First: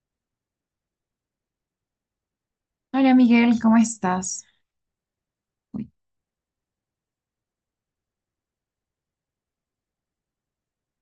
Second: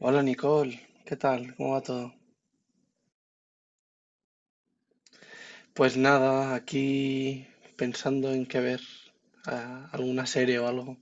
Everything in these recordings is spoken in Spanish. Hola Nicole, ¿qué tal? ¿Cómo va todo? Hola Miguel, ¿cómo estás? Uy. Pues nada, aquí pensando en qué ver, alguna serie o algo.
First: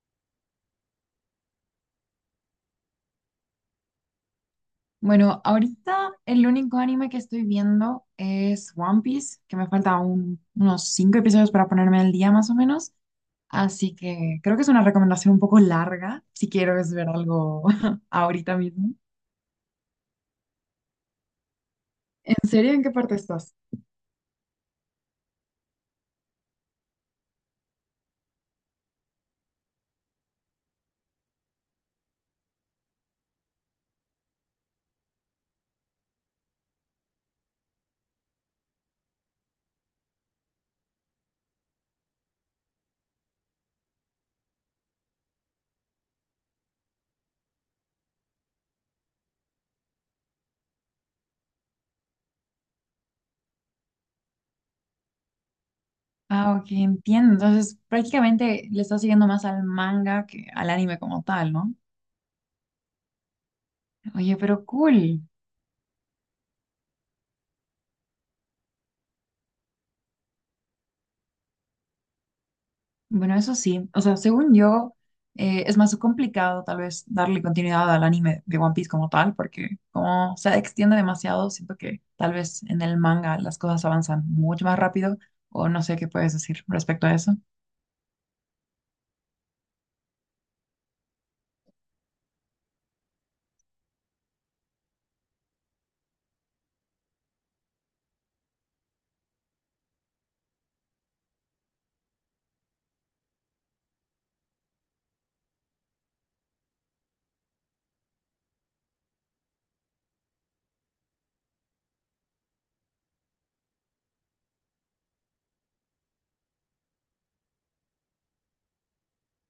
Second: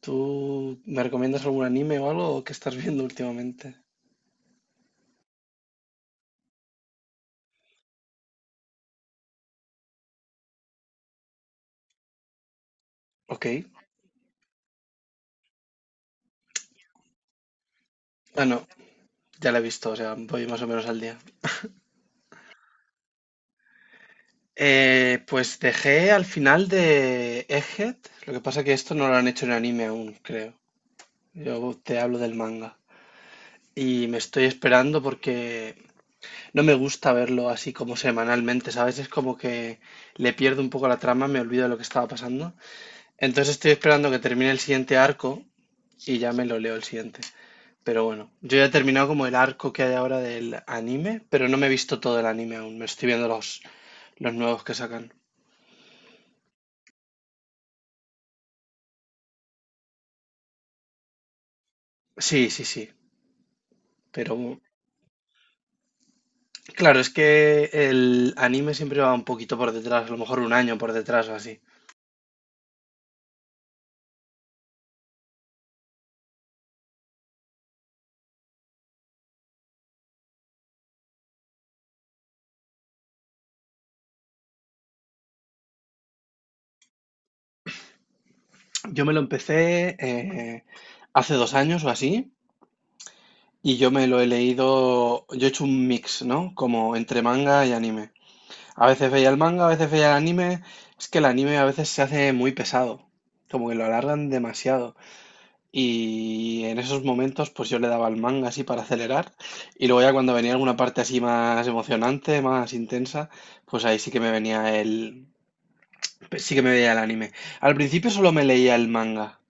¿Tú me recomiendas algún anime o algo que estás viendo últimamente? Bueno, ahorita el único anime que estoy viendo es One Piece, que me falta unos 5 episodios para ponerme al día más o menos, Ok. así que creo que es una recomendación un poco larga si quiero es ver algo Ah, ahorita no, mismo. ya la he visto, o sea, voy más o menos al día. ¿En serio? ¿En qué parte estás? Pues dejé al final de Egghead, lo que pasa que esto no lo han hecho en anime aún, creo. Yo te hablo del manga. Y me estoy esperando porque no me gusta verlo así como semanalmente, ¿sabes? Es como que le pierdo un poco la trama, me olvido de lo que estaba pasando. Entonces estoy esperando que termine el siguiente arco y ya me lo leo el siguiente. Pero bueno, yo ya he terminado como el arco que hay ahora del anime, pero no me he visto todo el anime aún, me estoy viendo los nuevos que sacan. Ah, ok, entiendo. Entonces prácticamente le estás siguiendo más al manga que al anime como tal, ¿no? Sí, sí, sí, Oye, pero pero cool. claro, es que el anime siempre va un poquito por detrás, a lo mejor un año por detrás o así. Bueno, eso sí, o sea, según yo, es más complicado tal vez darle continuidad al anime de One Piece como tal, porque como se extiende demasiado, siento que tal vez en el manga las cosas avanzan mucho más rápido, o no sé qué puedes decir respecto a eso. Yo me lo empecé hace 2 años o así. Y yo me lo he leído, yo he hecho un mix, ¿no? Como entre manga y anime. A veces veía el manga, a veces veía el anime. Es que el anime a veces se hace muy pesado, como que lo alargan demasiado. Y en esos momentos pues yo le daba al manga así para acelerar y luego ya cuando venía alguna parte así más emocionante, más intensa, pues ahí sí que sí que me veía el anime. Al principio solo me leía el manga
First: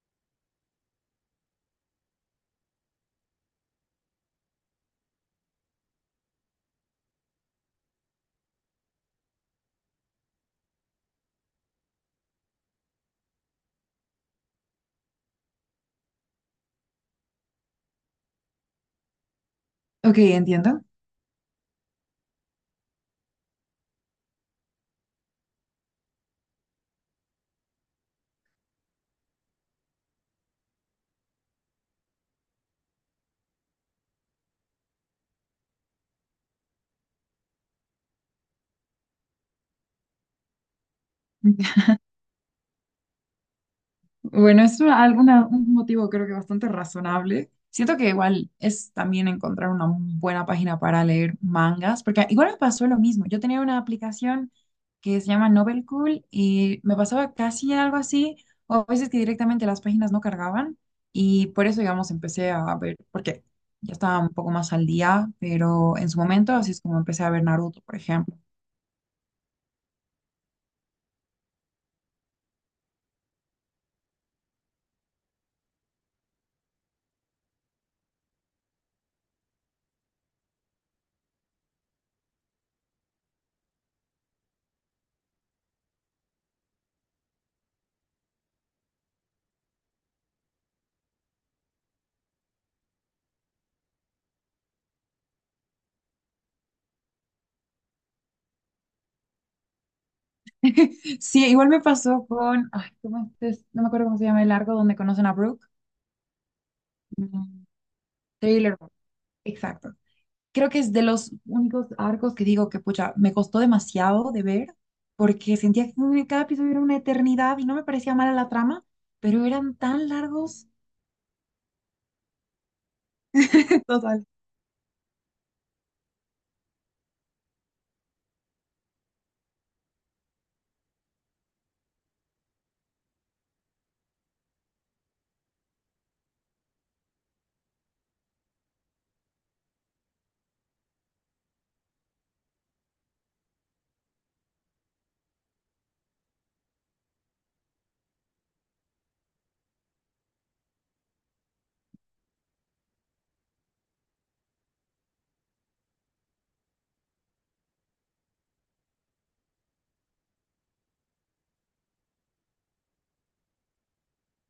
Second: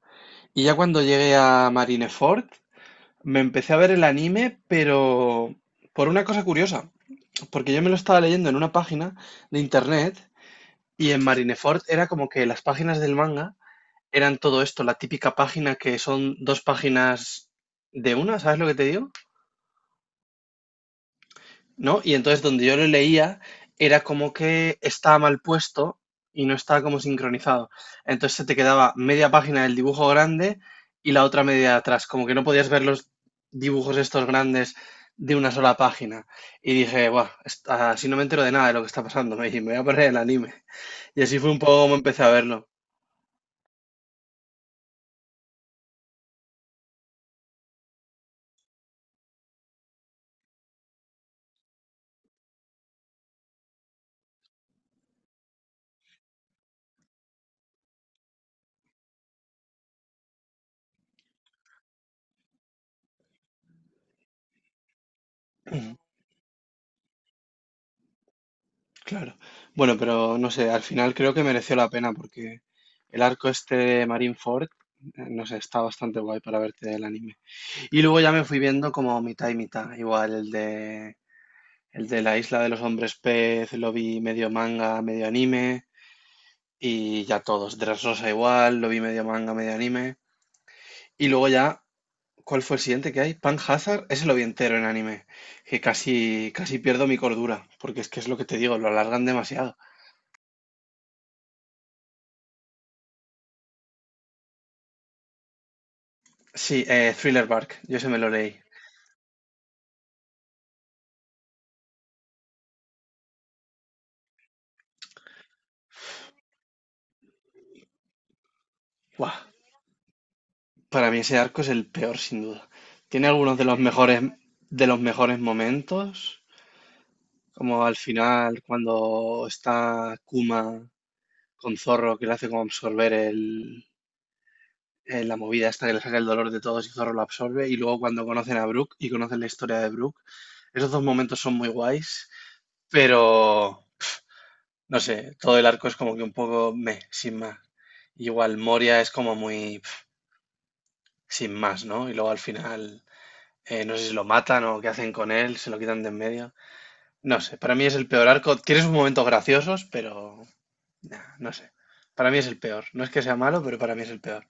y ya cuando llegué a Marineford me empecé a ver el anime, pero por una cosa curiosa, porque yo me lo estaba leyendo en una página de internet y en Marineford era como que las páginas del manga eran todo esto, la típica página que son dos páginas de una, ¿sabes lo que te digo? Ok, entiendo. ¿No? Y entonces donde yo lo leía era como que estaba mal puesto y no estaba como sincronizado. Entonces se te quedaba media página del dibujo grande y la otra media de atrás, como que no podías ver los dibujos estos grandes de una sola página. Y dije, buah, así no me entero de nada de lo que está pasando, me dije, me voy a perder el anime. Y así fue un poco como empecé a verlo. Bueno, un motivo creo que bastante razonable. Siento que igual es también encontrar una buena página para leer mangas, porque igual me pasó lo mismo. Yo tenía una aplicación que se llama Novel Cool y me pasaba casi algo así, o a veces que directamente las páginas no cargaban y por eso, digamos, empecé a ver, porque ya estaba un poco más al día, Ujú, pero en su momento así es como empecé a ver Naruto, por ejemplo. claro. Bueno, pero no sé, al final creo que mereció la pena porque el arco este de Marineford, no sé, está bastante guay para verte el anime. Y luego ya me fui viendo como mitad y mitad. Igual el de la isla de los hombres pez lo vi medio manga, medio anime. Y ya todos. Dressrosa igual, lo vi medio manga, medio anime. Y luego ya, ¿cuál fue el siguiente que hay? Pan Hazard, ese lo vi entero en anime. Que casi, casi pierdo mi cordura. Porque es que es lo que te digo, lo alargan demasiado. Sí, igual me pasó con, ay, ¿cómo es? No me acuerdo cómo se llama el arco donde conocen a Brook. Sí, Thriller Mm, Bark, yo se me lo leí. Thriller, exacto. Creo que es de los únicos arcos que digo que, pucha, me costó demasiado de ver, porque sentía que en cada episodio era una eternidad y no me parecía mala la trama, Guau, pero eran tan largos. para mí ese arco es el peor, sin duda. Tiene algunos Total. de los mejores momentos. Como al final, cuando está Kuma con Zorro, que le hace como absorber la movida esta que le saca el dolor de todos y Zorro lo absorbe. Y luego cuando conocen a Brook y conocen la historia de Brook, esos dos momentos son muy guays, pero no sé, todo el arco es como que un poco meh, sin más. Igual Moria es como muy pf, sin más, ¿no? Y luego al final, no sé si lo matan o qué hacen con él, se lo quitan de en medio. No sé, para mí es el peor arco. Tiene sus momentos graciosos, pero nah, no sé. Para mí es el peor. No es que sea malo, pero para mí es el peor.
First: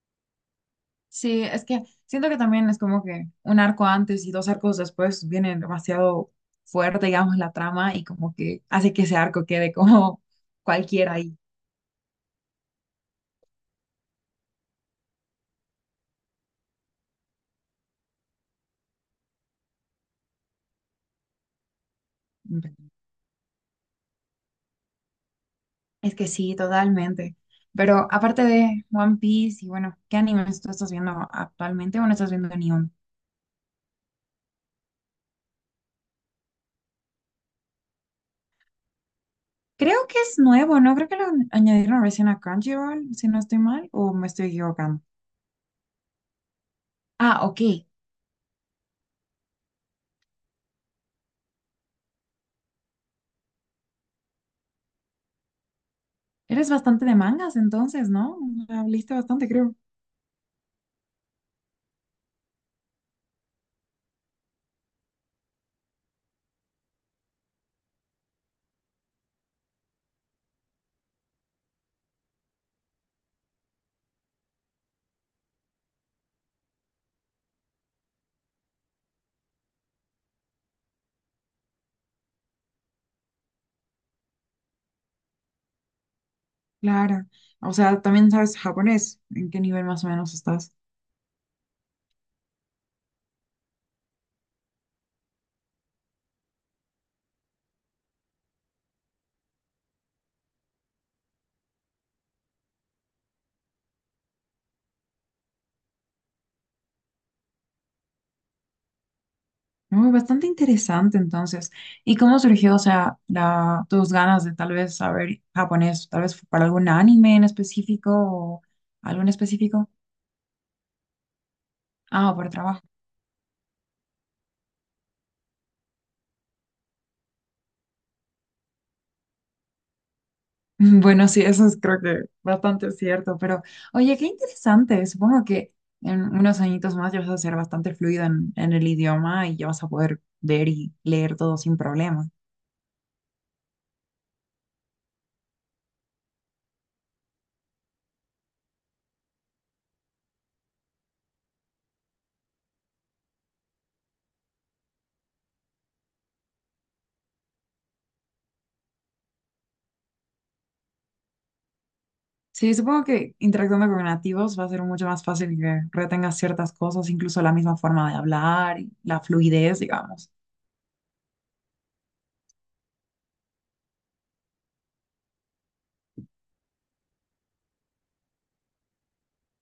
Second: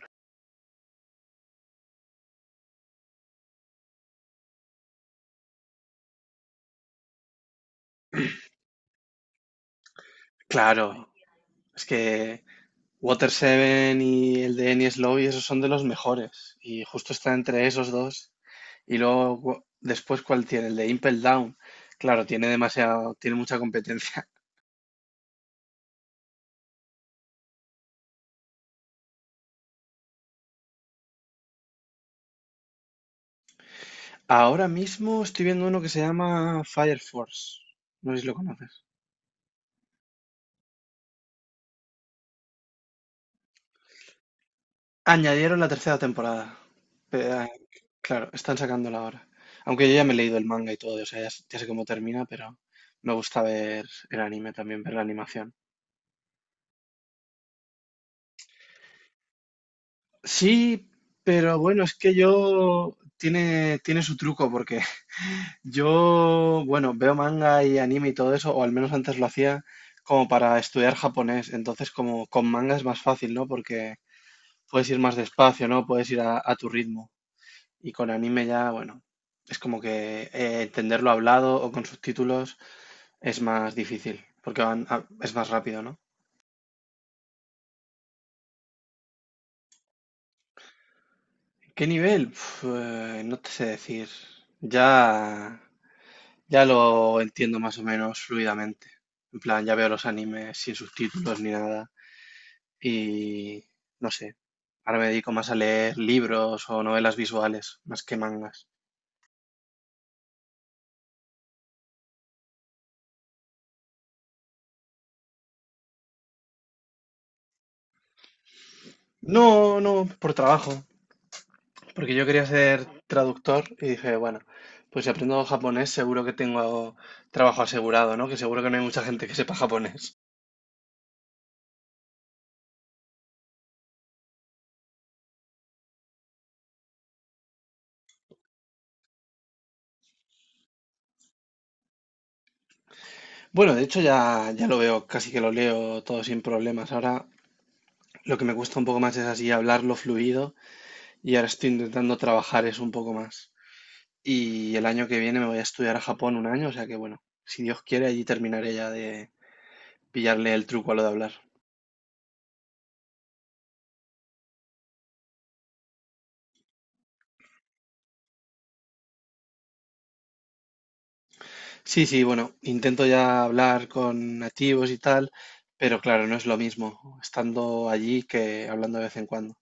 Sí, es que siento que también es como que un arco antes y 2 arcos después vienen demasiado fuerte, digamos, la trama y como que hace que ese arco quede como Claro, cualquiera ahí. es que Water Seven y el de Enies Lobby, esos son de los mejores. Y justo está entre esos dos. Y luego, después, ¿cuál tiene? El de Impel Down. Claro, tiene demasiado, tiene mucha competencia. Es que sí, totalmente. Pero aparte de One Piece y bueno, ¿qué animes tú estás viendo actualmente o no estás viendo ni uno? Ahora mismo estoy viendo uno que se llama Fire Force. No sé si lo conoces. Creo que es nuevo, ¿no? Creo que lo añadieron recién a Crunchyroll, si no estoy mal, o me estoy equivocando. Añadieron la tercera temporada. Pe- Ah, ah, ok. claro, están sacándola ahora. Aunque yo ya me he leído el manga y todo, o sea, ya, ya sé cómo termina, pero me gusta ver el anime también, ver la animación. Eres bastante de mangas entonces, ¿no? O bastante, creo. Sí, pero bueno, es que yo tiene su truco, porque yo, bueno, veo manga y anime y todo eso, o al menos antes lo hacía como para estudiar japonés. Entonces, como con manga es más fácil, ¿no? Porque puedes ir más despacio, ¿no? Puedes ir a tu ritmo. Y con anime ya, bueno, es como que entenderlo hablado o con subtítulos es más difícil, porque es más rápido, ¿no? Claro. O sea, también sabes japonés. ¿En qué nivel más o menos estás? ¿Qué nivel? No te sé decir. Ya, ya lo entiendo más o menos fluidamente. En plan, ya veo los animes sin subtítulos ni nada. Y no sé. Ahora me dedico más a leer libros o novelas visuales, más que mangas. No, bastante interesante entonces. ¿Y cómo surgió, o sea, la, tus ganas de tal vez saber japonés? ¿Tal vez fue para algún anime en específico o algo en No, específico? no, por trabajo. Porque yo Ah, quería por ser trabajo. traductor y dije, bueno, pues si aprendo japonés seguro que tengo trabajo asegurado, ¿no? Que seguro que no hay mucha gente que sepa japonés. Bueno, sí, eso es creo que bastante cierto, pero oye, qué interesante. Supongo que en unos añitos más ya vas a ser bastante fluido en el idioma y ya vas a poder ver y leer todo sin problemas. Bueno, de hecho ya, ya lo veo, casi que lo leo todo sin problemas. Ahora lo que me cuesta un poco más es así hablarlo fluido y ahora estoy intentando trabajar eso un poco más. Y el año que viene me voy a estudiar a Japón un año, o sea que bueno, si Dios quiere allí terminaré ya de pillarle el truco a lo de hablar. Sí, supongo que interactuando con nativos va a ser mucho más fácil que retengas ciertas cosas, incluso la misma forma de hablar y la fluidez, digamos. Sí, sí, bueno, intento ya hablar con nativos y tal, pero claro, no es lo mismo estando allí que hablando de vez en cuando.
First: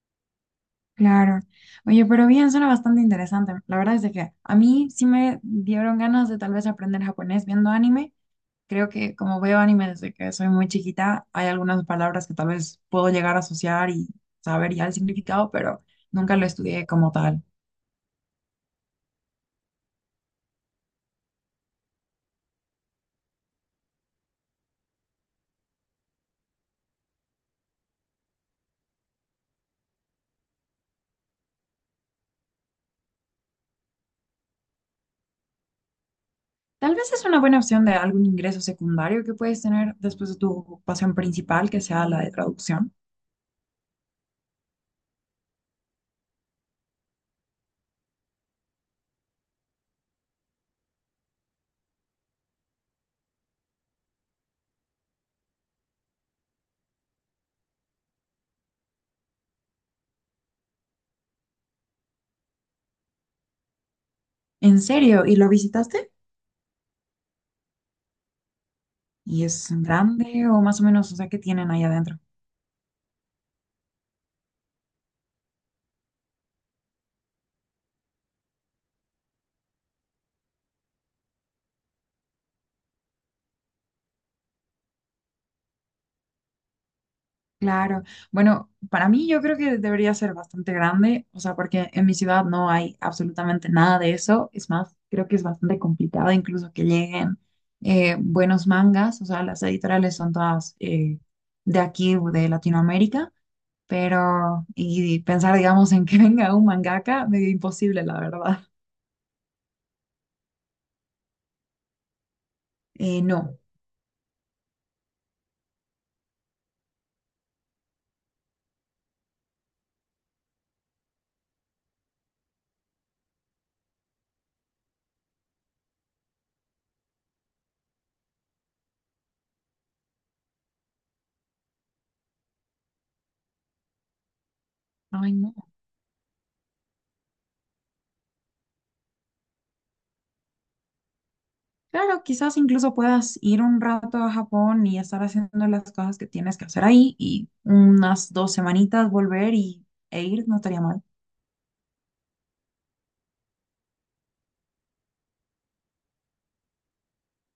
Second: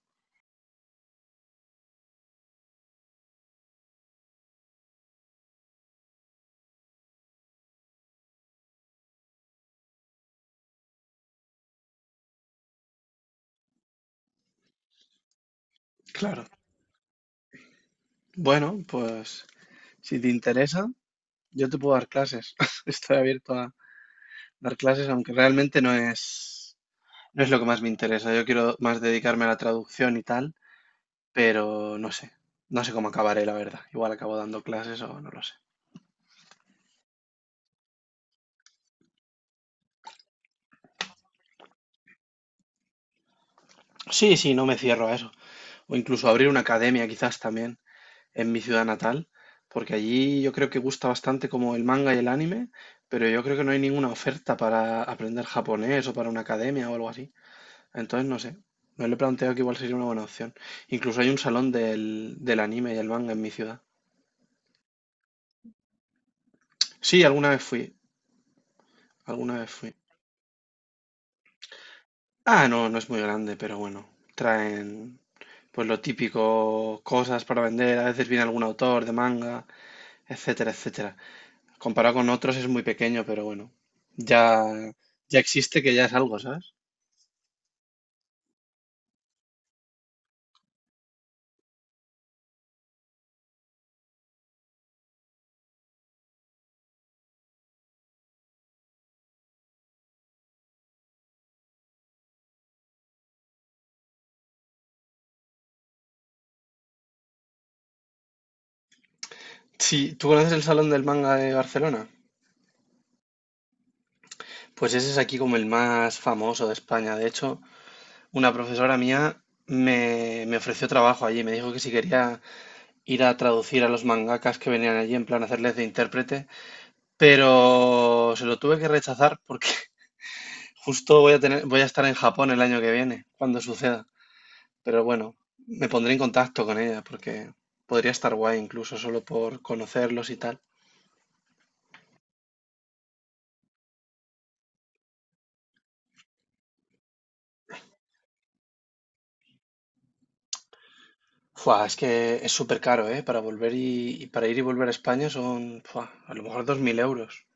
Claro. Oye, pero bien, suena bastante interesante. La verdad es de que a mí sí me dieron ganas de tal vez aprender japonés viendo anime. Creo que como veo anime desde que soy muy chiquita, hay algunas palabras que tal vez puedo llegar a asociar y saber ya el significado, pero nunca Claro. lo estudié como tal. Bueno, pues si te interesa, yo te puedo dar clases. Estoy abierto a dar clases, aunque realmente no es lo que más me interesa. Yo quiero más dedicarme a la traducción y tal, pero no sé. No sé cómo acabaré, la verdad. Igual acabo dando clases o no lo sé. Tal vez es una buena opción de algún ingreso secundario que puedes tener después de tu ocupación principal, que sea la de traducción. Sí, sí, no me cierro a eso. O incluso abrir una academia quizás también. En mi ciudad natal, porque allí yo creo que gusta bastante como el manga y el anime, pero yo creo que no hay ninguna oferta para aprender japonés o para una academia o algo así. Entonces, no sé, me lo he planteado que igual sería una buena opción. Incluso hay un salón del anime y el manga en mi ciudad. ¿En serio? ¿Y lo visitaste? Sí, alguna vez fui, ¿Y alguna es vez fui. grande o más o menos, o sea, qué tienen ahí adentro? Ah, no, no es muy grande, pero bueno, traen pues lo típico, cosas para vender, a veces viene algún autor de manga, etcétera, etcétera. Comparado con otros es muy pequeño, pero bueno, ya, ya existe que ya es algo, ¿sabes? Claro. Bueno, para mí yo creo que debería ser bastante grande, o sea, porque en mi ciudad no hay absolutamente nada de eso. Es más, creo que es bastante complicado incluso que lleguen buenos mangas, o sea, las editoriales son todas de aquí, de Latinoamérica, pero y pensar, digamos, en que venga un mangaka, medio imposible, la verdad. Sí, ¿tú conoces el Salón del Manga de Barcelona? No. Pues ese es aquí como el más famoso de España. De hecho, una profesora mía me ofreció trabajo allí, me dijo que si quería ir a traducir a los mangakas que venían allí, en plan hacerles de intérprete, pero se lo tuve que rechazar porque justo voy a estar en Japón el año que viene, cuando suceda. Pero Ay, bueno, no. me pondré en contacto con ella porque podría estar guay incluso solo por conocerlos y tal. Claro, quizás incluso puedas ir un rato a Japón y estar haciendo las cosas que tienes que hacer ahí y unas 2 semanitas volver y, e ir, no estaría mal. Fua, es que es súper caro, ¿eh? Para volver y para ir y volver a España son, fua, a lo mejor 2.000 euros.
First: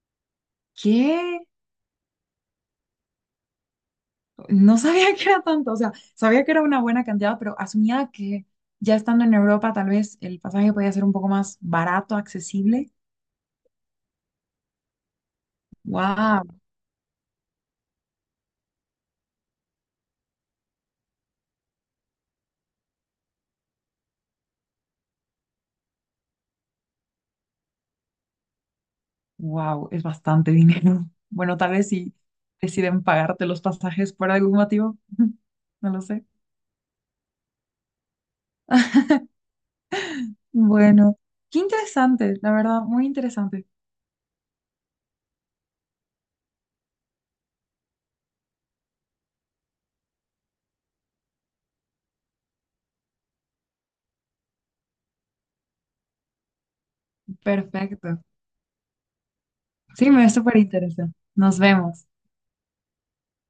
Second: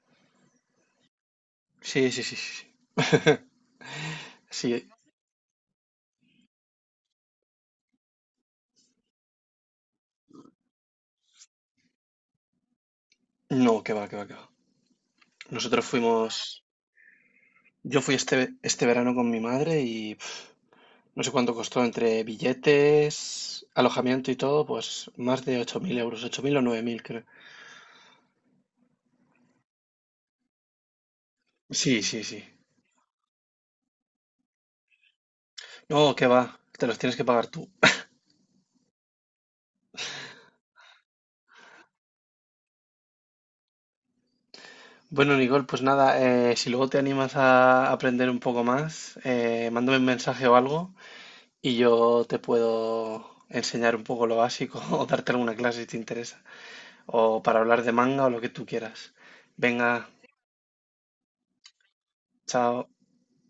¿Qué? Sí, sí, sí, sí. Sí, No sí, sabía que era tanto, o sea, sabía que era una buena cantidad, pero asumía que ya estando en Europa tal vez el pasaje podía ser un poco más barato, accesible. no, que va, que va, que va. Nosotros fuimos, Wow, yo fui este verano con mi madre y no sé cuánto costó entre billetes, alojamiento y todo, pues más de 8.000 euros, 8.000 o 9.000, creo. wow, es bastante dinero. Bueno, tal vez Sí, si sí, sí. deciden pagarte los pasajes por algún motivo, no lo No, sé. que va, te los tienes que pagar tú. Bueno, qué interesante, la verdad, muy interesante. Bueno, Nicole, pues nada, si luego te animas a aprender un poco más, mándame un mensaje o algo y yo te puedo enseñar un poco lo básico o darte alguna clase si te interesa, o para hablar de Perfecto. manga o lo que tú quieras. Venga, Sí, me súper interesa. Nos vemos. chao.